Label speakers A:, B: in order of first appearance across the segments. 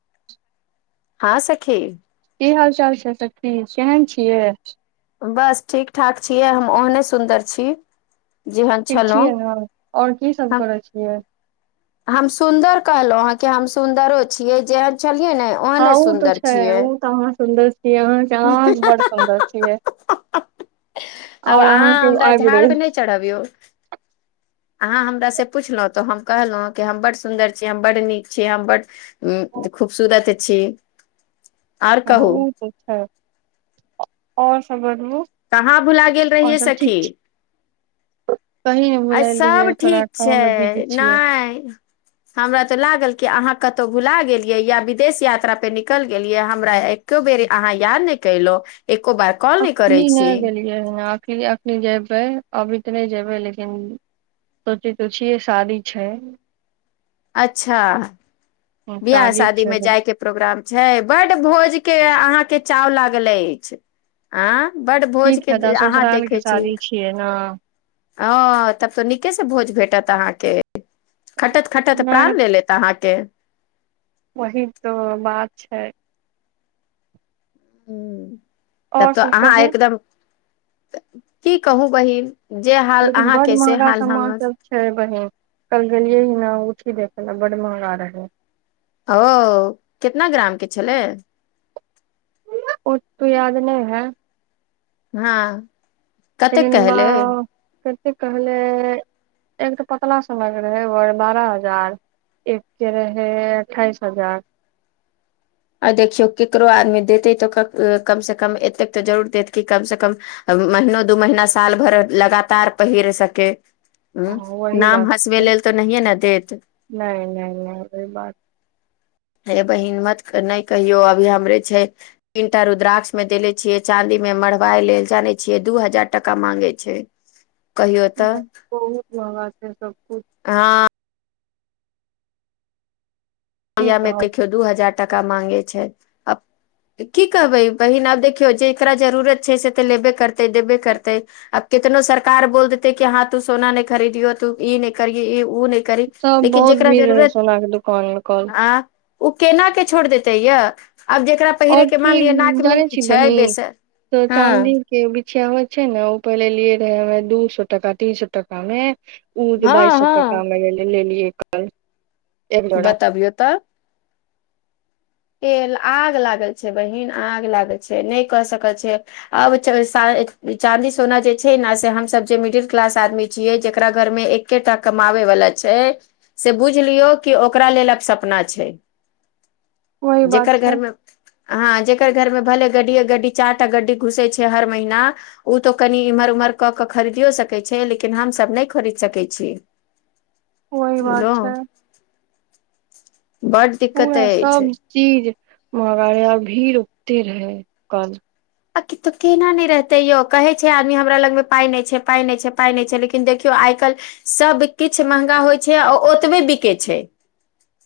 A: [inaudible]
B: हाँ सखी
A: की हाल चाल छै सखी केहन छीयै
B: बस ठीक ठाक छियै हम ओहने सुन्दर छी जेहन
A: ठीक
B: छलहुँ
A: छियै ने ओर कीसब
B: हम
A: करै छियै
B: हम सुन्दर कहलहु अहाँ के हम सुन्दरो छियै जेहन छल
A: हाँ उ तऽ छै उ तऽ अहाँ सुन्दर छियै अहाँके आवाज बड़ सुन्दर छीयै [inaudible]
B: आब अहाँ हमरा झाड़ पर नहि चढ़बियौ अहाँ हमरासे पुछलहुँ तऽ हम कहलहुँ कि हम बड्ड सुन्दर छी हम बड्ड नीक छी हम बड्ड खूब सुरत छी आओर
A: ह
B: कहू
A: ओ तऽ छै ओर सब बताबू
B: कहाँ भुला गेल
A: और
B: रहियै
A: सब ठीक
B: सखि
A: छै कहीं ने
B: आ सब
A: बुलेलियै थोड़ा
B: ठीक
A: काम
B: छै
A: मे बिजी छियै
B: नयि हमरा तऽ लागल कि अहाँ कतहु भुला गेलियै या विदेश यात्रा पे निकल गेलियै हमरा एको बेरी अहाँ याद नहि कलो एको बार कॉल न
A: अखनी
B: करै
A: नहि
B: छी
A: गेलियै ह अख अखनी जेबै अभी तऽ नहि जेबै लेकिन सोचै तो छियै शादी छै
B: अच्छा बियाह शादी
A: छै
B: मे
A: तऽ
B: जायके प्रोग्राम छै बड भोज के अहाँके चाव लागल अछि आ बड
A: की
B: भोज
A: फायदा
B: के अहाँ
A: ससुराल के
B: देखै छी
A: शादी छियै ने
B: ह तब तो नीके से भोज भेट त अहके खटत खटत
A: नहि
B: प्राण लै लेत अहाँके
A: वही तऽ बात छै
B: ह तब
A: और
B: तऽ
A: सब
B: अहाँ
A: कहू
B: एकदम की कहू बहिन जे हाल
A: लेकिन बड
B: अहाँके से
A: महगा
B: हाल
A: सामान
B: हमर
A: सब छै बहिन कल गेलियै ही ने उठी दे प बड़ महगा रह
B: ओ केतना ग्रामके छलय
A: ओ त याद नहि है
B: हँ कतेक
A: तनमे
B: कहले
A: कथी कहले। एक तऽ पतला समग रहै बारह हजार एक के रह अठाइस हजार
B: आ देखियौ केकरो आदमी देते तऽ कम से कम एतेक तऽ जरूर देत कि कम से कम महनो दू महीना साल भर लगातार पहिर सकय
A: हाँ,
B: ह
A: वही बात
B: नाम हँसबै
A: छलै
B: लेल तऽ नहिए नए देत
A: नहि नहि नहि ओ बात
B: हे ब्मत नहि कहियो अभी हमरे छै तीनटा रुद्राक्ष में देले छियै चाँदी मे मरबाइ लेल जाने छियै दू हजार टका मांगे छै कहियो तऽ
A: बहुत मगा छै सबकुछ
B: हँ
A: की
B: मियामे
A: कहब
B: देखियौ दू हजार टाका माँंगे छै की कहबै बहिन आब देखियौ जेकरा जरूरत छै से तऽ लेबय करतै देबे करतै आ कितनो सरकार बोल देतै कि हँ तू सोना नहि खरीदियो तू ई नहि करियऔ ई ओ नहि करी
A: सब
B: लेकिन
A: बहुत
B: जेकरा
A: भीड़ रहे
B: जरूरत
A: सोना के दुकान मे कल
B: आँ ओ केन के छोड़ि देतै यए आब जकरा
A: और
B: पहिरेके मान
A: की
B: लियअ नाकमे
A: जाने
B: नहि
A: छी
B: छै बेस हँ
A: चावल छै ने ओ पहिले लिए रहे ह दू सए टका तीन सए टका मे ओ जे बाइस
B: हँ
A: सए
B: हँ
A: टकामे लेलियै कल
B: बतबियौ तऽब के आग लागल छै बहिन आग लागल छै नहि क सकल छै आब छै चादी सोना जे छै ने से हम सब जे मिडिल क्लास आदमी छिये जेकरा घर में एकेटा कमावे वला छै से बुझ लियौ कि ओकरा लेल आ सपना छै
A: वही बात
B: जकर
A: छै
B: घरमे हँ जेकर घरमे भले गड्डीए गड्डी चार टा गड्डी घुसे छै हर महीना तो कनि इम्हर इमर कऽ के खरीदियो सकै छै लेकिन हम सब नहि खरीद सकैत छीय
A: वही बात छै
B: बड
A: पूरा
B: दिक्कतइ
A: सब
B: अछि
A: चीज मगड़े भी रुकते रहै कल
B: आक तो केना नहि रहते यौ कहे छै आदमी हमरा लग मे पााय नहि छै पााय नहि छै पााय नहि छै लेकिन देखियौ आइ काल्हि सब किछु महंगा होइ छै आ ओतबे बिके छै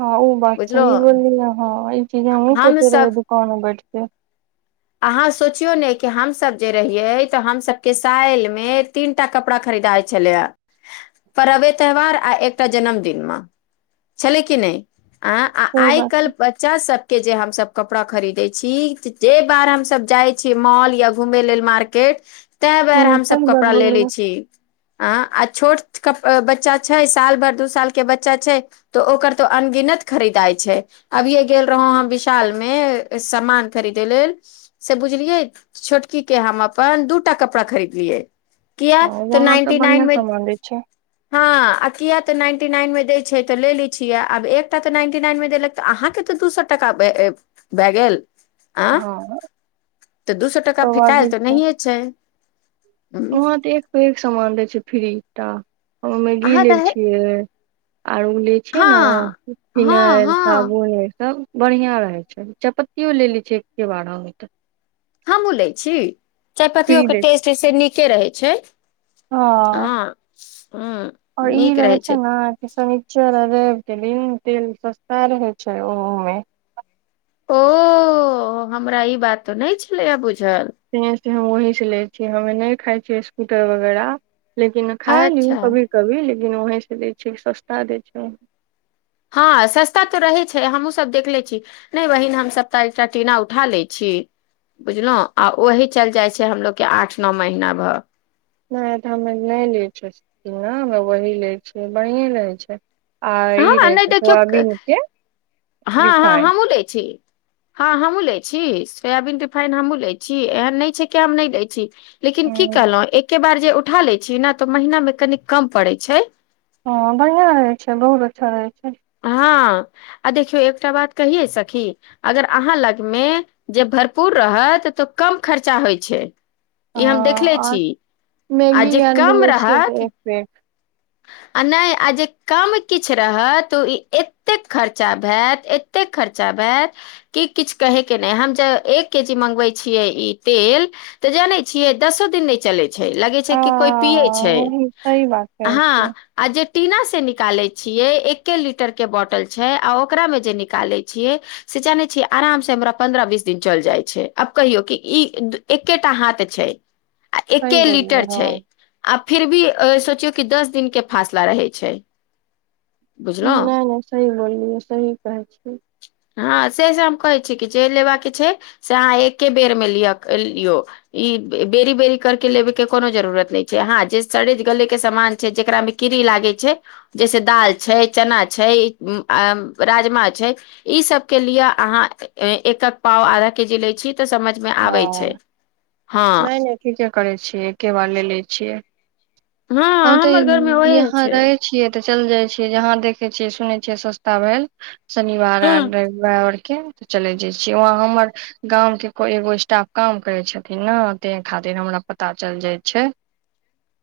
A: हँ ओ बात सही
B: बुझलहु
A: बोलीऐ हँ ई चीज हम सोचे रहे
B: हमसभ
A: दुकान बैठ ठीक
B: अहाँ सोचियौ ने कि हमसभ जे रहियै तऽ हमसभके साइल मे तीनटा कपड़ा खरीद रीदाय छलैे परवे त्यौहार आ एकटा जन्मदिन मे छलय कि नहि अ आ
A: सही
B: आइ
A: बात
B: कल् बच्चा सब के जे हमस कपड़ा खरीदे छी जे बार हमस जाइ छीयै मॉल या घूमै लेल मार्केट तें बेर
A: हूँ
B: हमसभ
A: सही बात
B: कपड़ा ले ले
A: बोललियै
B: छी अ आ छोट बच्चा छै साल भर दू साल के बच्चा छै तऽ ओकर तऽ अनगिनत खरीदाइ छै अभियएे गेल रहौ ह विशाल मे सामान खरीदय लेल से बुझलियै छोटकी के हम अपन दूटा कपड़ा खरीदलियै किया
A: हँ
B: तऽ
A: वहाँ
B: नाइन्टी नाइन
A: बढ़िया
B: मे
A: सामान दै छै
B: हँ आ किया त नाइन्टी टी नाइन मे दै छै तऽ ले लै छियै आब एकटा तऽ नाइन्टी नाइन मे देलक तऽ अहाँके तऽ दू सै टाका भेय गेल आँ
A: हँ
B: तऽ दू सै टका
A: सब वाजिब
B: फेकायल तऽ नहिए छै हूँ,
A: वहाँ त एक प एक सामान दै छै फ्री टा हम मैगी
B: अहाँ
A: लेल
B: रहे
A: छियै आर उ ले छै न
B: हँ हँ
A: फिनैल
B: हँ
A: साबुन ई सब बढ़िया रहै छै चायपत्तियो ले ले छै एकके बार म हम तऽ
B: हमहु लै छी
A: फ्री
B: चायपत्तियोके
A: दै छै
B: टेस्टइ से नीके रहै छै
A: हँ
B: हँ ह
A: और ई
B: नीक
A: रहे
B: रहै
A: छै न कि शनिचर रैब के दिन तेल सस्ता रहे छै ओहोमे
B: ओ हमरा ई बात तऽ नय छलैए बुझल
A: से से हम वही से लै छिये हमे नय खाइ छियै बीसकूट वगैरह लेकिन खाए लियू
B: अच्छा
A: कभी कभी लेकिन बहिसँ दै छैय सस्ता दै छै ऊ
B: हँ सस्ता तऽ रहे छै हमहुँ सब देखले छी नइ बहिन हम सभ त एकटा टीना उठा लइ छी बुझलहु आ ओही चइल जाइ छै हमलोग के आठ नो महीना भर
A: नहि तऽ हमे नइ लै छियै से वही लै छियै बढ़िएँ रहै छै आ ई
B: हँ
A: रहे
B: नहि
A: छै
B: देखियौ
A: सोयाबीन के
B: हँ हँ
A: रिफाइन
B: हम लैय छी हँ हमहूँ लै छी सोयाबीन रिफाइन हमहूँ लै छी एहन नइ छै कि हम नय लै छी लेकिन की कहलहुँ एके बार जे उठा लै छी न तऽ महीनामे कनी कम पड़ै छै
A: ह बढ़िया रहै छै बहुत अच्छा रहै छै
B: हँ आ देखियौ एकटा बात कहिए सखी अगर अहाँ लग मे जे भरपूर रहत तऽ कम खर्चा होइ छै
A: आ
B: ई हम देखले
A: आ
B: छी आ जे
A: मैगी आर भी
B: कम
A: ले छियै
B: रहत
A: तऽ एक प्लेट
B: आ नहि आ जे कम किछु रहत ओ ई एतेक खर्चा भेत एतेक खर्चा भेत की किछ कहै नइ हम जे एक केजी मांगबाई छियै इ तेल जाने छियै दसो दिन नय चले लगै छै
A: आ
B: कि कोइ पियै छै
A: वही सही बात कहै छियै
B: हँ आ जे टीना से निकालै छियै एके लीटर के बॉटल छै आ ओकरा मे जे निकाले छियै से जाने छियै आराम से हमरा पन्द्रह बीस दिन चल जाइ छै आब कहियौ कि ई एकेटा हाथ छै आ
A: सही
B: एके लीटर
A: बोललियै
B: छै
A: हँ
B: आ फिर भी सोच कि दस दिन के फासला रहै छै बुझलहुँ
A: नइ नय सही बोललियै सही कहै छियै
B: हँ से से हम कहे छी कि जे लेबाके छै से अहाँ एके बेर मे लिय लियो इ बेरी बेरी करके लेबे के कोनो जरूरत नहि छै हँं जे सड़े गले के सामान छै जेकरा मे कीड़ी ला लागे छै जैसे दाल छै चना छै राजमा छै इ सब के लिए आहाँ एक हक पाव आधा के जी लइ छी तऽ समझ मे आबै छै
A: ह
B: हँ
A: नय नय ठीक करै छियै एके बार ले लैय छियै
B: हँ
A: हम तऽ
B: हमर घर मे ओहे
A: यहाँ
B: छै
A: रहै छियै ते चल जाय छीयै जहा देखे छीये सुने छीये सस्ता भेल शनिवार
B: हँ
A: आर रविवार के चले जाइ छीयैे वहाँ हमर गाम के कोइ एगो स्टाफ काम करै छथिन न ताहि खातिर हमरा पता चल जाइत छै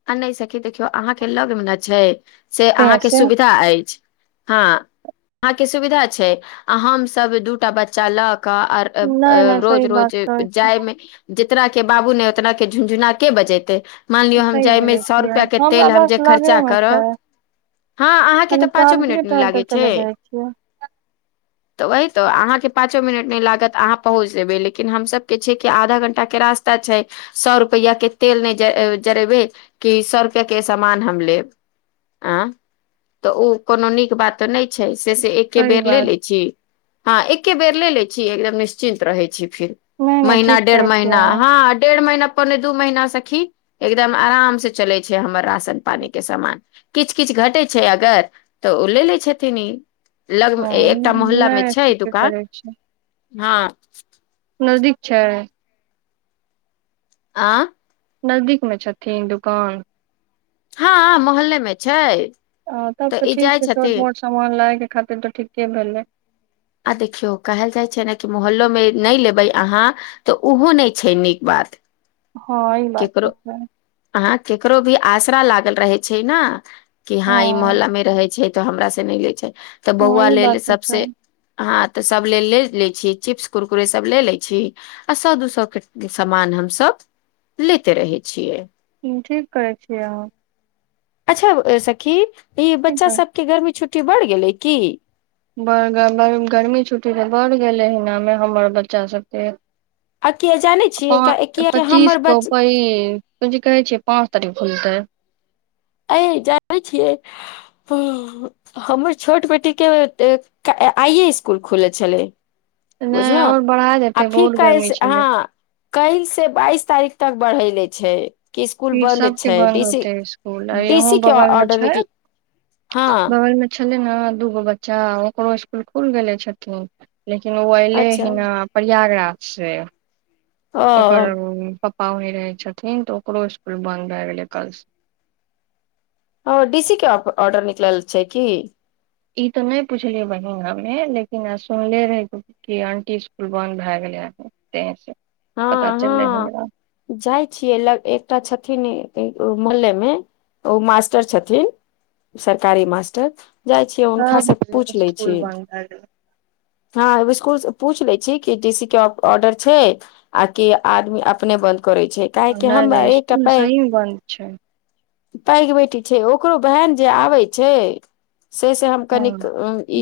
B: आ नय सखी देखियौ अहाँके लगमे ने छै से
A: तें
B: अहाँके
A: से
B: सुविधा अछि हँ अहाँके सुविधा छै आ हमसभ दूटा बच्चा ल कऽ आ
A: नहि नहि सही
B: रोज
A: बात
B: रोज
A: कहै
B: जायमे जितना के बाबू नै ओतना के झुनझुना के बजेते मान लियो हम
A: सही
B: जाइमे
A: बोलै
B: सौ
A: छियै
B: रुपैया के
A: हमरा
B: तेल हम
A: बस
B: जे खर्चा
A: लगेमे छै
B: करब हँ अहाँके तऽ
A: हमे
B: पाँचो
A: टहलते
B: मिनट नय
A: टहलते
B: लागै छै
A: चले जाइ छियै
B: तऽ वही तो अहाँके पाँचो मिनट नय लागत अहाँ पहुँच जेबै लेकिन हमसभ के छै कि आधा घंटा के रास्ता छै सौ रुपैया के तेल नइ जरेबै कि सौ रुपआ के सामान हम लेब आँ तऽ ओ कोनो नीक बात नहि छै से से एके
A: सही
B: बेर ले
A: बात
B: लेइ छी हँ एके बेर ले लेइ छी एकदम निश्चिन्त रहै छी फिर
A: नहि नहि
B: महिना
A: ठीक
B: डेढ़
A: कहै छियै
B: महीना
A: अहाँ
B: ह डेढ़ महीना पने दू महिना सखी एगदम आराम से चलै छै हमर राशन पानी के सामान किछ किछ घटै छै अगर तऽ ओ ले लै छथिन ई लग म
A: हँ
B: एकटा मोहल्ला मे
A: नहि
B: छै
A: ठीके
B: दुकान
A: करै छियै
B: हँ
A: नजदीक छै
B: आ
A: नजदीक मे छथिन दुकान
B: हँ मोहल्ले मे छै
A: आ तब तऽ
B: ई
A: ठीक
B: जाइ
A: छै छोट
B: छथिन
A: मोट सामान लायके खातिर तऽ ठीके भेलै
B: आ देखियौ कहल जाइ छै ने कि मोहल्लो मे नइ लेबै अहाँ तऽ ओहो नय छै नीक बात [unintelligible]
A: हँ ई बात तऽ
B: केकरो
A: छै
B: अहाँ केकरो भी आसरा लागल रहे छै न कि हँ ई मोहल्ला मे रहै छै त हमरा से नइ लै छै तऽ
A: हँ
B: बौआ
A: ई
B: लेल
A: बात तऽ
B: सबसे
A: छै
B: ह तऽ सभ ले लै छी चिप्स कुरकुरे सभ ले लै छी आ सौ दू सौ के सामान हमसभ लेते रहै छियै
A: ठीक करै छियै अहाँ
B: अच्छा सखी ई
A: ठीक
B: बच्चा
A: है।
B: सभके गर्मी छुट्टी बढ़ गेलै की
A: बड़ ब गर्मी छुट्टी तऽ बढ़ गेलै हनामे हमर बच्चा सभके
B: आ किया जय
A: प पच्चीस क क ई कुनचिज कहे छै पाँच तारीख खुलतै
B: ऐ जानै छियै हमर छोट बेटी के आइ ए स्कूल खुल छलै
A: नहि
B: बुझलहु
A: और बढ़ा
B: अ
A: देते
B: फी
A: बहुत
B: कल
A: गर्मी
B: से
A: छलै
B: हँ कल से बाइस तारिख तक बढ़ेले छै कि स्कुल
A: फिर
B: बन्द
A: सबके
B: छै
A: बंद
B: डीसी
A: होतइ स्कूल त इहो
B: डीसी के
A: बगल मे
B: ऑर्डर
A: छै
B: निकल हँ
A: बगल मे छै छलै ने दूगो बच्चा ओकरो स्कुल खुल गेले छथिन लेकिन ओ अयलै
B: अच्छा
A: हि ना प्रयागराज से
B: ओ
A: ओकर प पाहुने रहै छथिन तऽ ओकरो स्कूल बंन्द भए गेलै कलसँ
B: ओ डी सी के ऑर्डर निकलल छै कि
A: ई ते नहि पुछलियै बहिन हमे लेकिन सुनले रहे की आंटी स्कूल बंद भए गेल [unintelligible]
B: हँ हँ जाइ छियै ल एकटा छथिन मोहल्ले मे ओ मास्टर छथिन सरकारी मास्टर जाइ छियै हुनका
A: सब
B: से पूछ लै
A: स्कूल
B: छी
A: बन्द भए
B: ह स्कूल से पूछ ले छी कि डि सी के ऑर्डर छै आ कि आदमी अपने बंद करै छै
A: गेलै
B: काहे
A: नहि
B: हम
A: नहि
B: एकटा
A: स्कूल
B: पै
A: सही मे बन्द छै
B: पैघ बेटी छै ओकरो बहैन जे आबै छै से से हम
A: हँ
B: कनिक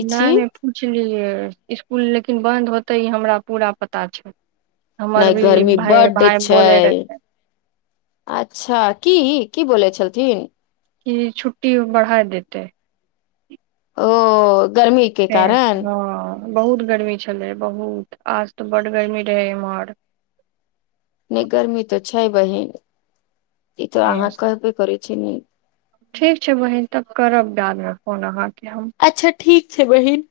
B: ई छी
A: नहि पुछलियै स्कूल लेकिन बन्द होतै ई हमरा पूरा पता छै हमर
B: नहि
A: भी
B: गर्मी
A: भाय
B: बड्ड
A: भाय
B: छै
A: बोले रहे
B: अच्छा की की बोलै छलथिन
A: कि छुट्टी बढ़ाइ देतेै
B: ओ गर्मी के
A: तें से
B: कारण
A: हँ बहुत गर्मी छलै बहुत आज तऽ बड्ड गर्मी रहै एम्हर
B: नहि गर्मी तऽ छै बहिन ई तो
A: तें
B: अहाँ
A: से
B: कहबे करै छी ने
A: फन अहाँके हम
B: अच्छा ठीक छै बहिन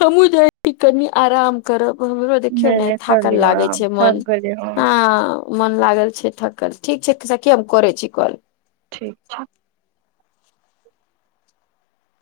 B: हमहुँ जाइ छी कनि आराम करब हमरो देखियौ
A: नहि
B: ने
A: नहि कर
B: थाकल
A: लियौ
B: लागै
A: आराम
B: छै मन
A: थक गेलियै हम
B: आ मन लागल छै थकल ठीक छै सखी हम करै छी कॉल
A: ठीक छै